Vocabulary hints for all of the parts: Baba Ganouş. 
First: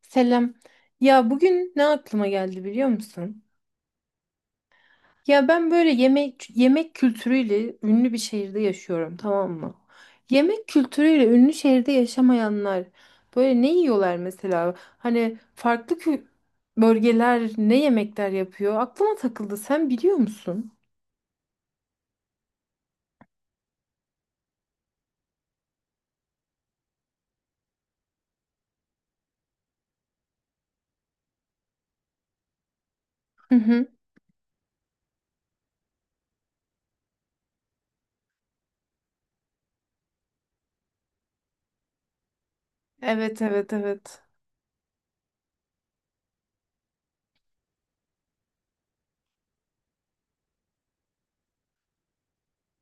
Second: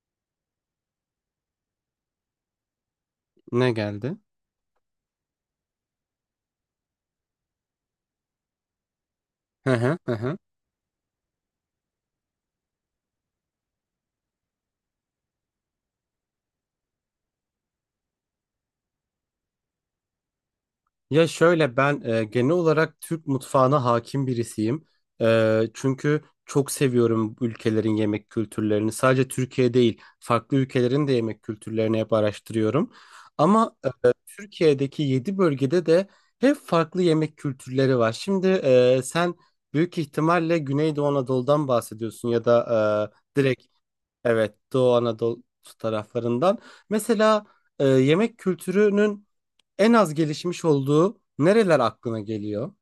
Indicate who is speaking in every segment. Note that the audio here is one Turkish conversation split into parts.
Speaker 1: Selam. Ya bugün ne aklıma geldi biliyor musun?
Speaker 2: Ne geldi?
Speaker 1: Ya ben böyle yemek kültürüyle ünlü bir şehirde yaşıyorum, tamam
Speaker 2: Hı
Speaker 1: mı?
Speaker 2: hı hı. Hı.
Speaker 1: Yemek kültürüyle ünlü şehirde yaşamayanlar böyle ne yiyorlar mesela? Hani farklı bölgeler ne yemekler yapıyor? Aklıma takıldı. Sen biliyor musun?
Speaker 2: Ya şöyle ben genel olarak Türk mutfağına hakim birisiyim. Çünkü çok seviyorum bu ülkelerin yemek kültürlerini. Sadece Türkiye değil, farklı ülkelerin de yemek kültürlerini hep araştırıyorum.
Speaker 1: Hı
Speaker 2: Ama
Speaker 1: hı.
Speaker 2: Türkiye'deki 7 bölgede de hep farklı yemek kültürleri var. Şimdi sen büyük ihtimalle Güneydoğu Anadolu'dan bahsediyorsun, ya da
Speaker 1: Evet,
Speaker 2: direkt,
Speaker 1: evet, evet.
Speaker 2: evet, Doğu Anadolu taraflarından. Mesela yemek kültürünün en az gelişmiş olduğu nereler aklına geliyor?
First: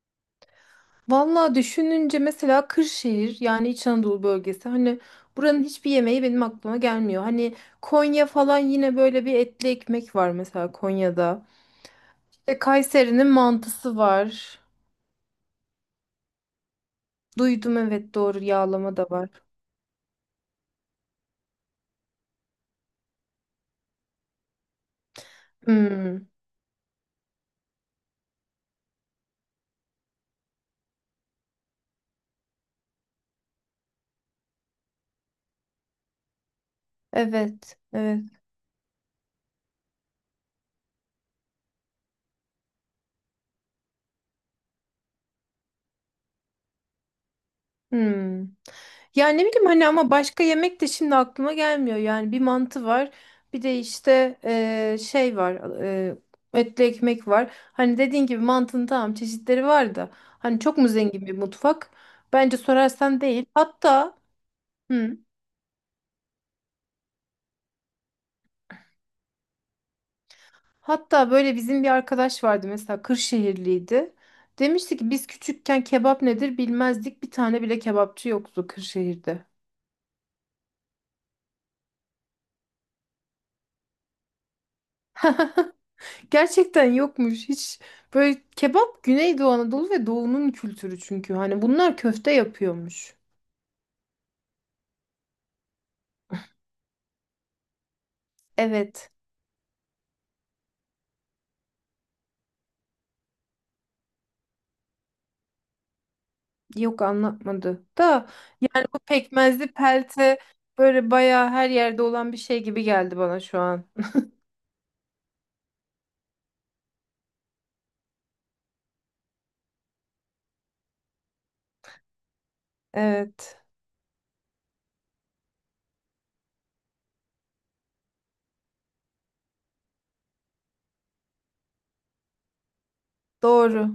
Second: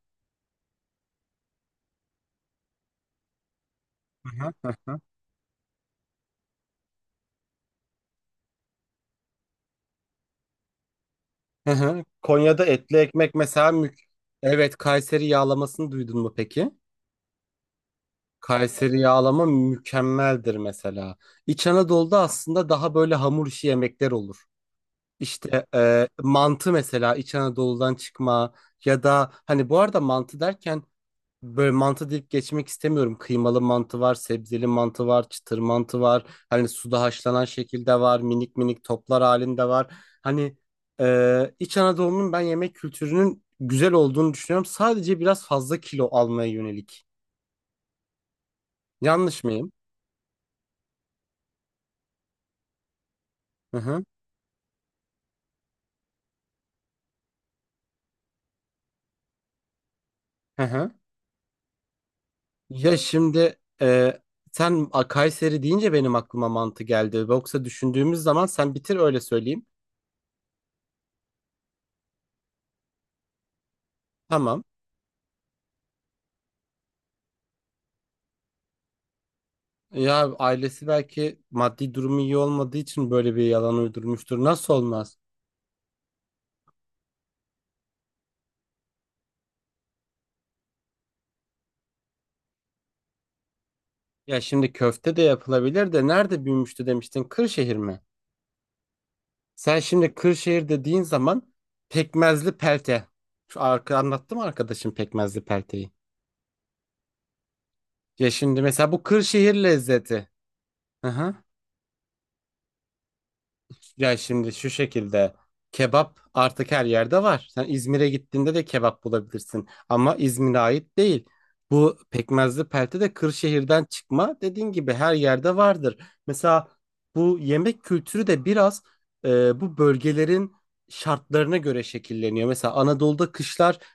Speaker 1: Vallahi düşününce mesela Kırşehir, yani İç Anadolu bölgesi, hani buranın hiçbir yemeği benim aklıma gelmiyor. Hani Konya falan, yine böyle bir etli ekmek var mesela Konya'da.
Speaker 2: Hı hı.
Speaker 1: İşte
Speaker 2: Konya'da etli
Speaker 1: Kayseri'nin
Speaker 2: ekmek mesela
Speaker 1: mantısı var.
Speaker 2: Evet, Kayseri yağlamasını duydun mu peki?
Speaker 1: Duydum, evet, doğru, yağlama
Speaker 2: Kayseri
Speaker 1: da var.
Speaker 2: yağlama mükemmeldir mesela. İç Anadolu'da aslında daha böyle hamur işi yemekler olur. İşte
Speaker 1: Hmm,
Speaker 2: mantı mesela İç Anadolu'dan çıkma, ya da, hani, bu arada mantı derken böyle mantı deyip geçmek istemiyorum. Kıymalı mantı var, sebzeli mantı var, çıtır mantı var. Hani suda haşlanan
Speaker 1: evet
Speaker 2: şekilde var,
Speaker 1: evet.
Speaker 2: minik minik toplar halinde var. Hani İç Anadolu'nun ben yemek kültürünün güzel olduğunu düşünüyorum. Sadece biraz fazla kilo almaya yönelik.
Speaker 1: Hmm. Yani
Speaker 2: Yanlış
Speaker 1: ne bileyim
Speaker 2: mıyım?
Speaker 1: hani, ama başka yemek de şimdi aklıma gelmiyor. Yani bir mantı var. Bir
Speaker 2: Hı
Speaker 1: de
Speaker 2: hı.
Speaker 1: işte şey var. Etli ekmek var. Hani dediğin gibi mantının tamam çeşitleri var da, hani
Speaker 2: Hı
Speaker 1: çok mu
Speaker 2: hı.
Speaker 1: zengin bir mutfak? Bence
Speaker 2: Ya
Speaker 1: sorarsan değil.
Speaker 2: şimdi
Speaker 1: Hatta
Speaker 2: sen
Speaker 1: hı,
Speaker 2: Kayseri deyince benim aklıma mantı geldi. Yoksa, düşündüğümüz zaman sen bitir, öyle söyleyeyim.
Speaker 1: hatta böyle bizim bir arkadaş vardı mesela, Kırşehirliydi.
Speaker 2: Tamam.
Speaker 1: Demişti ki biz küçükken kebap nedir bilmezdik. Bir tane bile kebapçı yoktu Kırşehir'de.
Speaker 2: Ya ailesi belki maddi durumu iyi olmadığı için böyle bir yalan uydurmuştur. Nasıl olmaz?
Speaker 1: Gerçekten yokmuş. Hiç. Böyle kebap Güneydoğu Anadolu ve Doğu'nun kültürü çünkü. Hani bunlar köfte yapıyormuş.
Speaker 2: Ya şimdi köfte de yapılabilir de nerede büyümüştü demiştin? Kırşehir mi?
Speaker 1: Evet.
Speaker 2: Sen şimdi Kırşehir dediğin zaman pekmezli pelte. Şu anlattım arkadaşım pekmezli pelteyi.
Speaker 1: Yok, anlatmadı. Da
Speaker 2: Ya şimdi
Speaker 1: yani
Speaker 2: mesela
Speaker 1: bu
Speaker 2: bu Kırşehir
Speaker 1: pekmezli
Speaker 2: lezzeti.
Speaker 1: pelte
Speaker 2: Hı
Speaker 1: böyle
Speaker 2: hı.
Speaker 1: bayağı her yerde olan bir şey gibi geldi bana şu an.
Speaker 2: Ya şimdi şu şekilde kebap artık her yerde var. Sen İzmir'e gittiğinde de kebap bulabilirsin ama İzmir'e ait değil. Bu pekmezli pelte de
Speaker 1: Evet.
Speaker 2: Kırşehir'den çıkma. Dediğin gibi her yerde vardır. Mesela bu yemek kültürü de biraz bu bölgelerin şartlarına göre şekilleniyor. Mesela Anadolu'da kışlar
Speaker 1: Doğru.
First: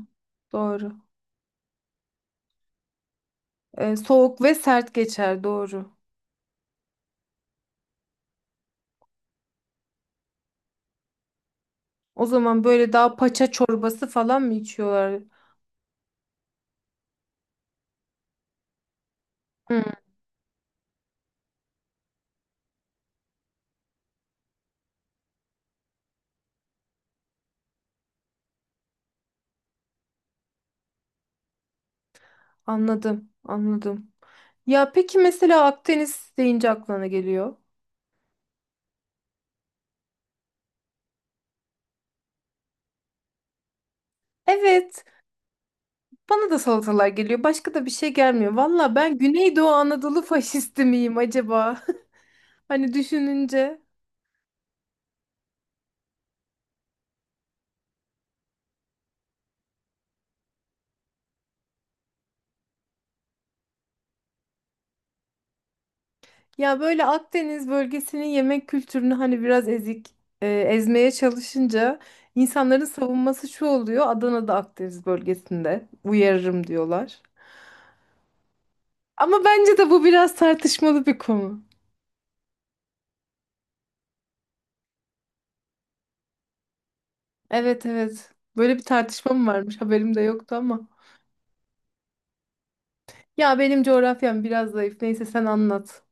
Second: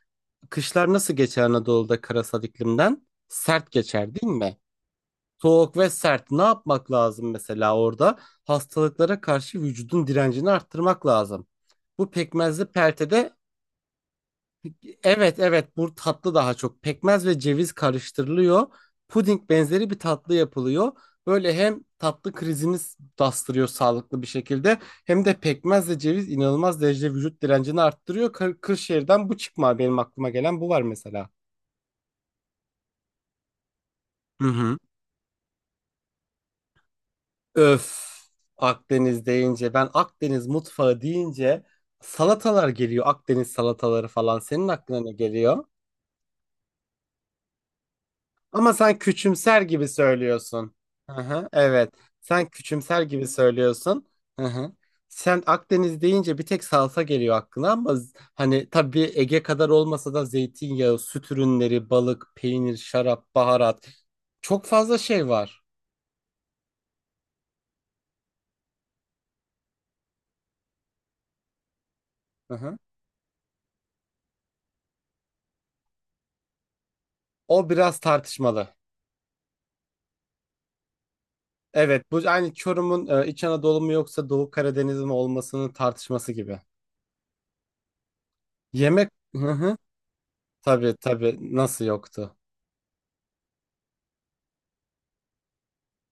Speaker 2: kışlar
Speaker 1: Doğru.
Speaker 2: nasıl geçer Anadolu'da, karasal iklimden? Sert geçer değil
Speaker 1: Soğuk ve
Speaker 2: mi?
Speaker 1: sert geçer.
Speaker 2: Soğuk ve
Speaker 1: Doğru.
Speaker 2: sert. Ne yapmak lazım mesela orada? Hastalıklara karşı vücudun direncini arttırmak lazım. Bu
Speaker 1: O zaman
Speaker 2: pekmezli
Speaker 1: böyle daha
Speaker 2: peltede,
Speaker 1: paça çorbası falan mı içiyorlar?
Speaker 2: evet, evet, bu tatlı daha çok. Pekmez ve ceviz karıştırılıyor. Puding
Speaker 1: Hı,
Speaker 2: benzeri bir tatlı yapılıyor. Böyle hem tatlı krizini bastırıyor sağlıklı bir şekilde, hem de pekmez ve ceviz inanılmaz derecede vücut direncini arttırıyor. Kırşehir'den bu çıkma, benim aklıma gelen bu var mesela.
Speaker 1: anladım. Anladım.
Speaker 2: Hı hı.
Speaker 1: Ya peki mesela Akdeniz deyince aklına ne geliyor?
Speaker 2: Öf. Akdeniz deyince ben, Akdeniz mutfağı deyince, salatalar geliyor. Akdeniz salataları falan, senin aklına
Speaker 1: Evet,
Speaker 2: ne geliyor?
Speaker 1: bana da salatalar geliyor. Başka da bir şey gelmiyor.
Speaker 2: Ama
Speaker 1: Valla,
Speaker 2: sen
Speaker 1: ben
Speaker 2: küçümser
Speaker 1: Güneydoğu
Speaker 2: gibi
Speaker 1: Anadolu
Speaker 2: söylüyorsun.
Speaker 1: faşisti miyim
Speaker 2: Hı hı,
Speaker 1: acaba?
Speaker 2: evet. Sen
Speaker 1: Hani
Speaker 2: küçümser gibi
Speaker 1: düşününce.
Speaker 2: söylüyorsun. Hı hı. Sen Akdeniz deyince bir tek salsa geliyor aklına ama hani, tabii Ege kadar olmasa da, zeytinyağı, süt ürünleri, balık, peynir, şarap, baharat, çok fazla şey var.
Speaker 1: Ya böyle Akdeniz bölgesinin yemek kültürünü hani biraz ezik, ezmeye çalışınca
Speaker 2: Hı hı.
Speaker 1: insanların savunması şu oluyor: Adana'da Akdeniz bölgesinde uyarırım diyorlar.
Speaker 2: O biraz tartışmalı.
Speaker 1: Ama bence de bu biraz tartışmalı bir konu.
Speaker 2: Evet, bu aynı Çorum'un İç Anadolu mu yoksa Doğu Karadeniz mi olmasının tartışması gibi.
Speaker 1: Evet evet. Böyle bir
Speaker 2: Yemek
Speaker 1: tartışma mı
Speaker 2: hı hı.
Speaker 1: varmış? Haberim de yoktu ama.
Speaker 2: Tabii tabii, nasıl yoktu?
Speaker 1: Ya benim coğrafyam biraz zayıf. Neyse, sen anlat.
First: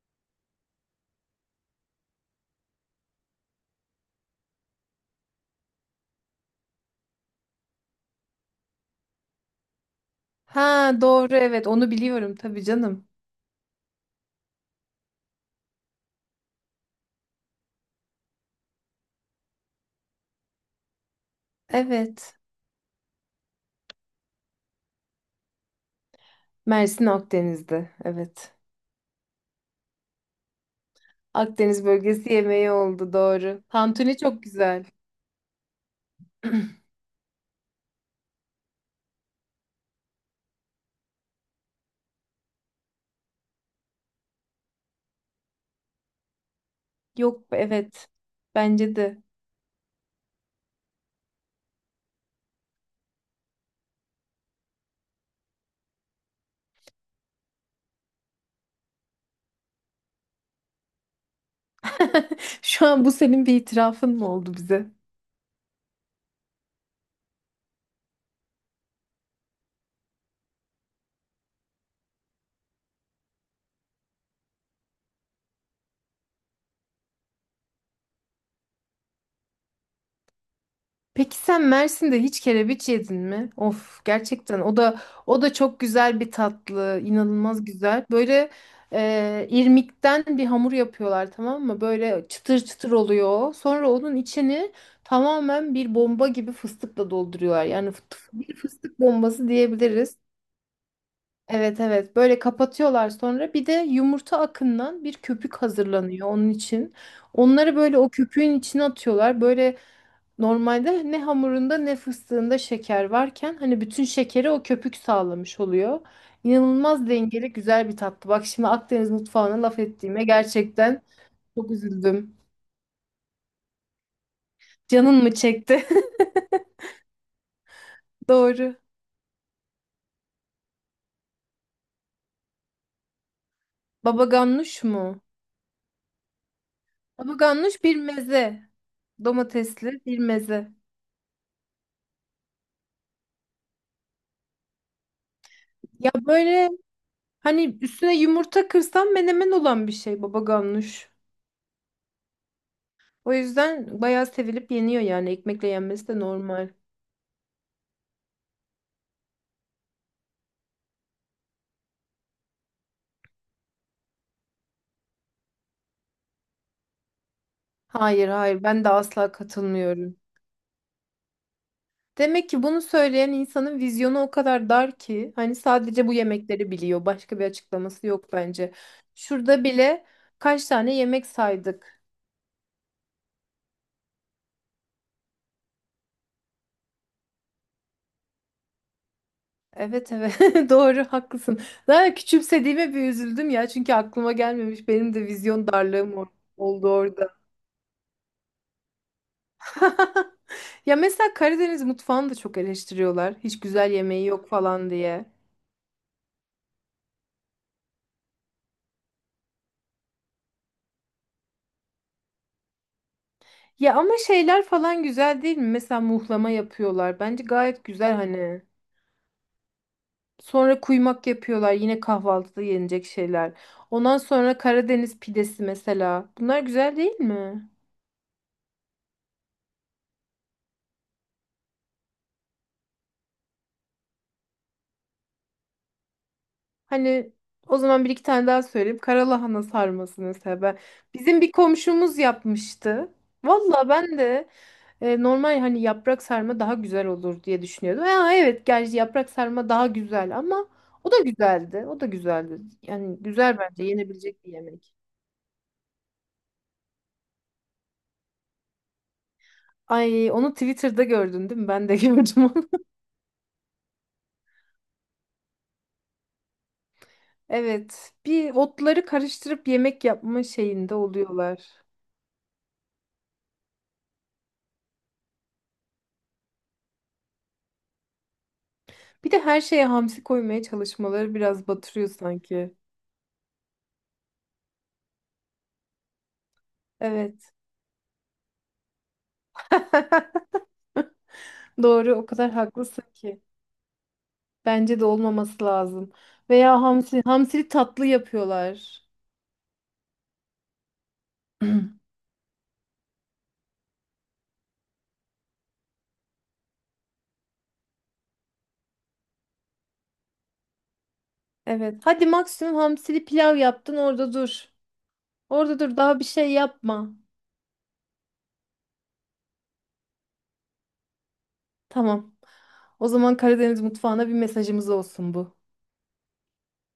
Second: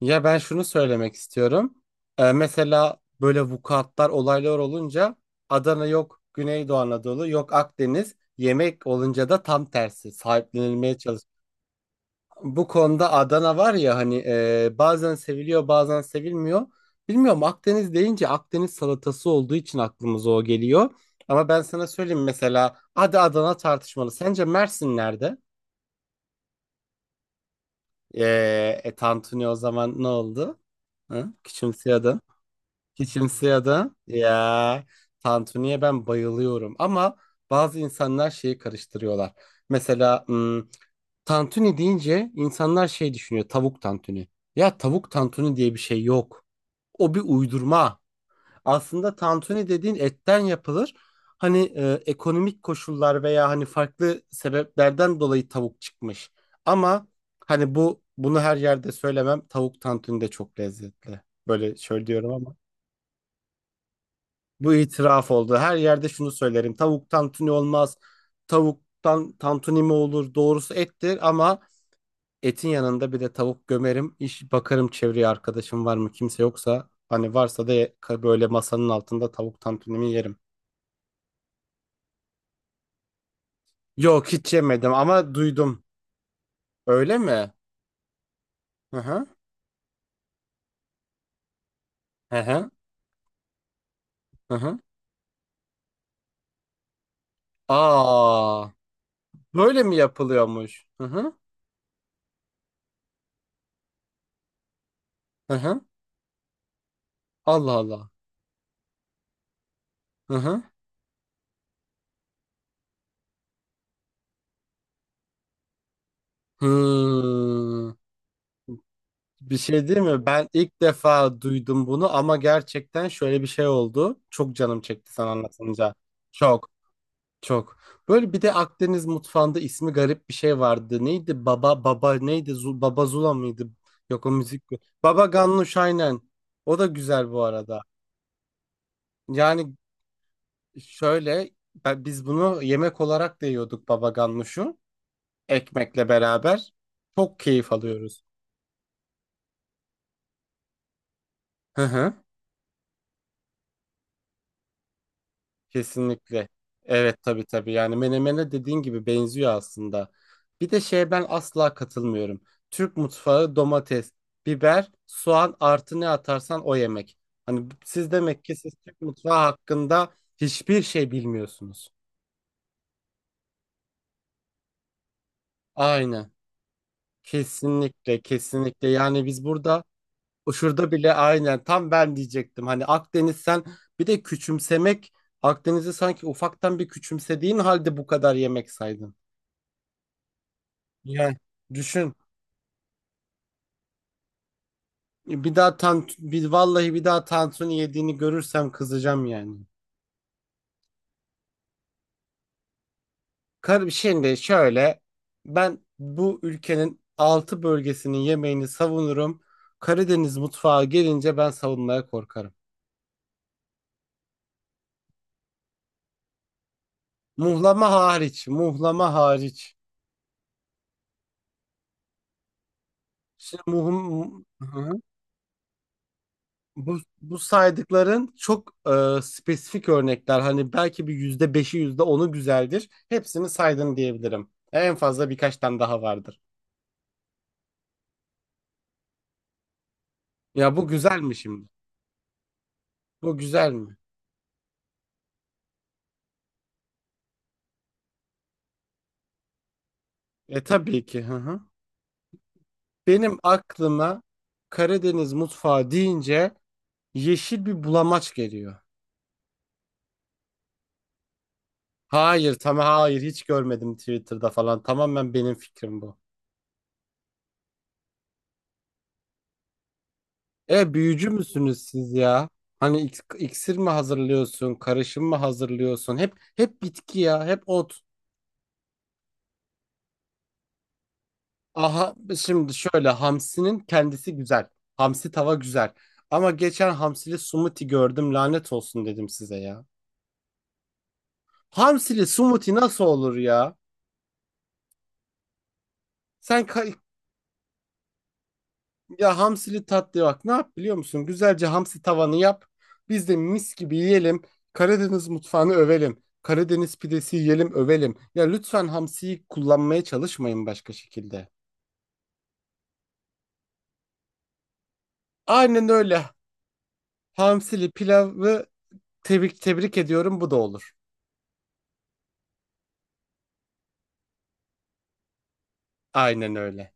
Speaker 2: Ya ben şunu söylemek istiyorum. Mesela böyle vukuatlar, olaylar olunca Adana yok, Güneydoğu Anadolu yok, Akdeniz. Yemek olunca da tam tersi
Speaker 1: Ha,
Speaker 2: sahiplenilmeye.
Speaker 1: doğru, evet, onu biliyorum tabii
Speaker 2: Bu
Speaker 1: canım.
Speaker 2: konuda Adana var ya, hani, bazen seviliyor bazen sevilmiyor. Bilmiyorum, Akdeniz deyince Akdeniz salatası olduğu için aklımıza o geliyor. Ama ben sana söyleyeyim,
Speaker 1: Evet.
Speaker 2: mesela hadi Adana tartışmalı. Sence Mersin nerede?
Speaker 1: Mersin Akdeniz'de.
Speaker 2: E,
Speaker 1: Evet.
Speaker 2: tantuni o zaman ne oldu? Hı?
Speaker 1: Akdeniz
Speaker 2: Küçümseyordun.
Speaker 1: bölgesi yemeği oldu, doğru.
Speaker 2: Küçümseyordun.
Speaker 1: Tantuni çok güzel.
Speaker 2: Ya, tantuniye ben bayılıyorum. Ama bazı insanlar şeyi karıştırıyorlar. Mesela tantuni deyince insanlar şey düşünüyor. Tavuk tantuni. Ya tavuk tantuni diye bir şey yok. O bir
Speaker 1: Yok,
Speaker 2: uydurma.
Speaker 1: evet. Bence
Speaker 2: Aslında
Speaker 1: de.
Speaker 2: tantuni dediğin etten yapılır. Hani ekonomik koşullar veya hani farklı sebeplerden dolayı tavuk çıkmış. Ama hani bu bunu her yerde söylemem. Tavuk tantuni de çok lezzetli. Böyle şöyle diyorum ama
Speaker 1: Şu an bu senin bir itirafın mı oldu
Speaker 2: bu
Speaker 1: bize?
Speaker 2: itiraf oldu. Her yerde şunu söylerim. Tavuk tantuni olmaz. Tavuktan tantuni mi olur? Doğrusu ettir ama etin yanında bir de tavuk gömerim. İş bakarım çevreye, arkadaşım var mı, kimse yoksa. Hani varsa da böyle masanın altında tavuk tantunimi yerim.
Speaker 1: Peki sen Mersin'de hiç kerebiç yedin mi? Of,
Speaker 2: Yok, hiç
Speaker 1: gerçekten o
Speaker 2: yemedim
Speaker 1: da,
Speaker 2: ama
Speaker 1: o da çok
Speaker 2: duydum.
Speaker 1: güzel bir tatlı,
Speaker 2: Öyle mi?
Speaker 1: inanılmaz güzel. Böyle
Speaker 2: Hı hı.
Speaker 1: irmikten bir hamur yapıyorlar, tamam mı? Böyle
Speaker 2: Hı
Speaker 1: çıtır
Speaker 2: hı.
Speaker 1: çıtır oluyor. Sonra onun
Speaker 2: Hı
Speaker 1: içini
Speaker 2: hı.
Speaker 1: tamamen bir bomba gibi fıstıkla dolduruyorlar. Yani bir
Speaker 2: Aa,
Speaker 1: fıstık bombası
Speaker 2: böyle mi
Speaker 1: diyebiliriz.
Speaker 2: yapılıyormuş? Hı hı.
Speaker 1: Evet evet, böyle kapatıyorlar, sonra bir de yumurta akından bir
Speaker 2: Hı
Speaker 1: köpük
Speaker 2: hı.
Speaker 1: hazırlanıyor onun için.
Speaker 2: Allah
Speaker 1: Onları böyle o
Speaker 2: Allah.
Speaker 1: köpüğün içine atıyorlar. Böyle,
Speaker 2: Hı hı.
Speaker 1: normalde ne hamurunda ne fıstığında şeker varken hani bütün şekeri o köpük sağlamış oluyor. İnanılmaz dengeli, güzel
Speaker 2: Hmm.
Speaker 1: bir tatlı. Bak, şimdi Akdeniz
Speaker 2: Bir
Speaker 1: mutfağına laf
Speaker 2: şey değil
Speaker 1: ettiğime
Speaker 2: mi? Ben ilk
Speaker 1: gerçekten
Speaker 2: defa
Speaker 1: çok
Speaker 2: duydum bunu ama
Speaker 1: üzüldüm.
Speaker 2: gerçekten şöyle bir şey oldu. Çok canım çekti
Speaker 1: Canın
Speaker 2: sen
Speaker 1: mı çekti?
Speaker 2: anlatınca. Çok. Çok. Böyle bir de
Speaker 1: Doğru.
Speaker 2: Akdeniz mutfağında ismi garip bir şey vardı. Neydi? Baba neydi? Baba Zula mıydı?
Speaker 1: Baba
Speaker 2: Yok, o müzik.
Speaker 1: ganoush mu?
Speaker 2: Baba Ganouş, aynen. O da güzel
Speaker 1: Baba
Speaker 2: bu
Speaker 1: ganoush
Speaker 2: arada.
Speaker 1: bir meze.
Speaker 2: Yani
Speaker 1: Domatesli bir meze.
Speaker 2: şöyle ben- bunu yemek olarak da yiyorduk, baba ganuşu, ekmekle
Speaker 1: Ya böyle,
Speaker 2: beraber. Çok keyif
Speaker 1: hani üstüne
Speaker 2: alıyoruz.
Speaker 1: yumurta kırsan menemen olan bir şey baba ganoush.
Speaker 2: Hı hı.
Speaker 1: O yüzden bayağı sevilip yeniyor, yani ekmekle yenmesi de
Speaker 2: Kesinlikle.
Speaker 1: normal.
Speaker 2: Evet, tabii tabii. Yani menemene dediğin gibi benziyor aslında. Bir de şeye ben asla katılmıyorum. Türk mutfağı domates, biber, soğan artı ne atarsan o yemek. Hani, siz
Speaker 1: Hayır
Speaker 2: demek ki,
Speaker 1: hayır,
Speaker 2: siz
Speaker 1: ben de
Speaker 2: Türk
Speaker 1: asla
Speaker 2: mutfağı hakkında
Speaker 1: katılmıyorum.
Speaker 2: hiçbir şey bilmiyorsunuz.
Speaker 1: Demek ki bunu söyleyen insanın vizyonu o kadar dar ki hani sadece bu
Speaker 2: Aynen.
Speaker 1: yemekleri biliyor. Başka bir açıklaması
Speaker 2: Kesinlikle
Speaker 1: yok bence.
Speaker 2: kesinlikle. Yani biz
Speaker 1: Şurada
Speaker 2: burada,
Speaker 1: bile
Speaker 2: o
Speaker 1: kaç
Speaker 2: şurada
Speaker 1: tane
Speaker 2: bile
Speaker 1: yemek
Speaker 2: aynen, tam
Speaker 1: saydık.
Speaker 2: ben diyecektim. Hani Akdeniz, sen bir de küçümsemek, Akdeniz'i sanki ufaktan bir küçümsediğin halde bu kadar yemek saydın.
Speaker 1: Evet evet, doğru,
Speaker 2: Yani
Speaker 1: haklısın.
Speaker 2: düşün.
Speaker 1: Daha küçümsediğime bir üzüldüm ya, çünkü aklıma gelmemiş, benim de
Speaker 2: Bir
Speaker 1: vizyon
Speaker 2: daha tan
Speaker 1: darlığım
Speaker 2: bir
Speaker 1: oldu
Speaker 2: vallahi bir daha
Speaker 1: orada.
Speaker 2: tantuni yediğini görürsem kızacağım yani.
Speaker 1: Ya mesela Karadeniz mutfağını da çok eleştiriyorlar. Hiç güzel yemeği
Speaker 2: Şimdi
Speaker 1: yok falan
Speaker 2: şöyle,
Speaker 1: diye.
Speaker 2: ben bu ülkenin altı bölgesinin yemeğini savunurum. Karadeniz mutfağı gelince ben savunmaya korkarım.
Speaker 1: Ya ama şeyler falan güzel değil mi? Mesela muhlama yapıyorlar. Bence gayet
Speaker 2: Muhlama
Speaker 1: güzel
Speaker 2: hariç,
Speaker 1: hani.
Speaker 2: muhlama hariç.
Speaker 1: Sonra kuymak yapıyorlar. Yine kahvaltıda yenecek şeyler.
Speaker 2: Şimdi
Speaker 1: Ondan sonra
Speaker 2: Hı.
Speaker 1: Karadeniz pidesi mesela. Bunlar güzel
Speaker 2: bu,
Speaker 1: değil
Speaker 2: bu
Speaker 1: mi?
Speaker 2: saydıkların çok spesifik örnekler. Hani belki bir %5'i, yüzde onu güzeldir. Hepsini saydın diyebilirim. En fazla birkaç tane daha vardır.
Speaker 1: Hani o zaman bir iki tane daha söyleyeyim. Karalahana sarması mesela.
Speaker 2: Ya
Speaker 1: Ben,
Speaker 2: bu güzel mi
Speaker 1: bizim bir
Speaker 2: şimdi?
Speaker 1: komşumuz yapmıştı.
Speaker 2: Bu güzel
Speaker 1: Valla
Speaker 2: mi?
Speaker 1: ben de. Normal hani yaprak sarma daha güzel olur diye düşünüyordum. Ya, evet, gerçi yaprak sarma daha güzel
Speaker 2: E
Speaker 1: ama
Speaker 2: tabii
Speaker 1: o da
Speaker 2: ki. Hı hı.
Speaker 1: güzeldi. O da güzeldi. Yani
Speaker 2: Benim
Speaker 1: güzel, bence
Speaker 2: aklıma
Speaker 1: yenebilecek bir yemek.
Speaker 2: Karadeniz mutfağı deyince yeşil bir bulamaç geliyor.
Speaker 1: Ay, onu Twitter'da gördün değil mi? Ben de gördüm
Speaker 2: Hayır,
Speaker 1: onu.
Speaker 2: tamam, hayır, hiç görmedim Twitter'da falan. Tamamen benim fikrim bu.
Speaker 1: Evet. Bir otları karıştırıp yemek yapma
Speaker 2: E,
Speaker 1: şeyinde
Speaker 2: büyücü
Speaker 1: oluyorlar.
Speaker 2: müsünüz siz ya? Hani iksir mi hazırlıyorsun, karışım mı hazırlıyorsun? Hep bitki ya, hep ot.
Speaker 1: Bir de her şeye hamsi koymaya çalışmaları biraz batırıyor
Speaker 2: Aha, şimdi
Speaker 1: sanki.
Speaker 2: şöyle, hamsinin kendisi güzel. Hamsi tava güzel. Ama geçen hamsili
Speaker 1: Evet.
Speaker 2: smoothie gördüm, lanet olsun dedim, size ya.
Speaker 1: Doğru,
Speaker 2: Hamsili
Speaker 1: o kadar
Speaker 2: smoothie
Speaker 1: haklısın
Speaker 2: nasıl olur
Speaker 1: ki.
Speaker 2: ya?
Speaker 1: Bence de olmaması lazım.
Speaker 2: Sen
Speaker 1: Veya
Speaker 2: kay-
Speaker 1: hamsi, hamsili tatlı yapıyorlar.
Speaker 2: Ya, hamsili tatlı, bak ne yap biliyor musun? Güzelce hamsi tavanı yap. Biz de mis gibi yiyelim. Karadeniz mutfağını övelim. Karadeniz pidesi yiyelim, övelim. Ya lütfen hamsiyi kullanmaya çalışmayın başka şekilde.
Speaker 1: Evet. Hadi maksimum hamsili pilav yaptın, orada dur. Orada
Speaker 2: Aynen
Speaker 1: dur, daha bir
Speaker 2: öyle.
Speaker 1: şey yapma.
Speaker 2: Hamsili pilavı tebrik tebrik ediyorum, bu da olur.
Speaker 1: Tamam. O zaman Karadeniz mutfağına bir mesajımız olsun bu.
Speaker 2: Aynen öyle.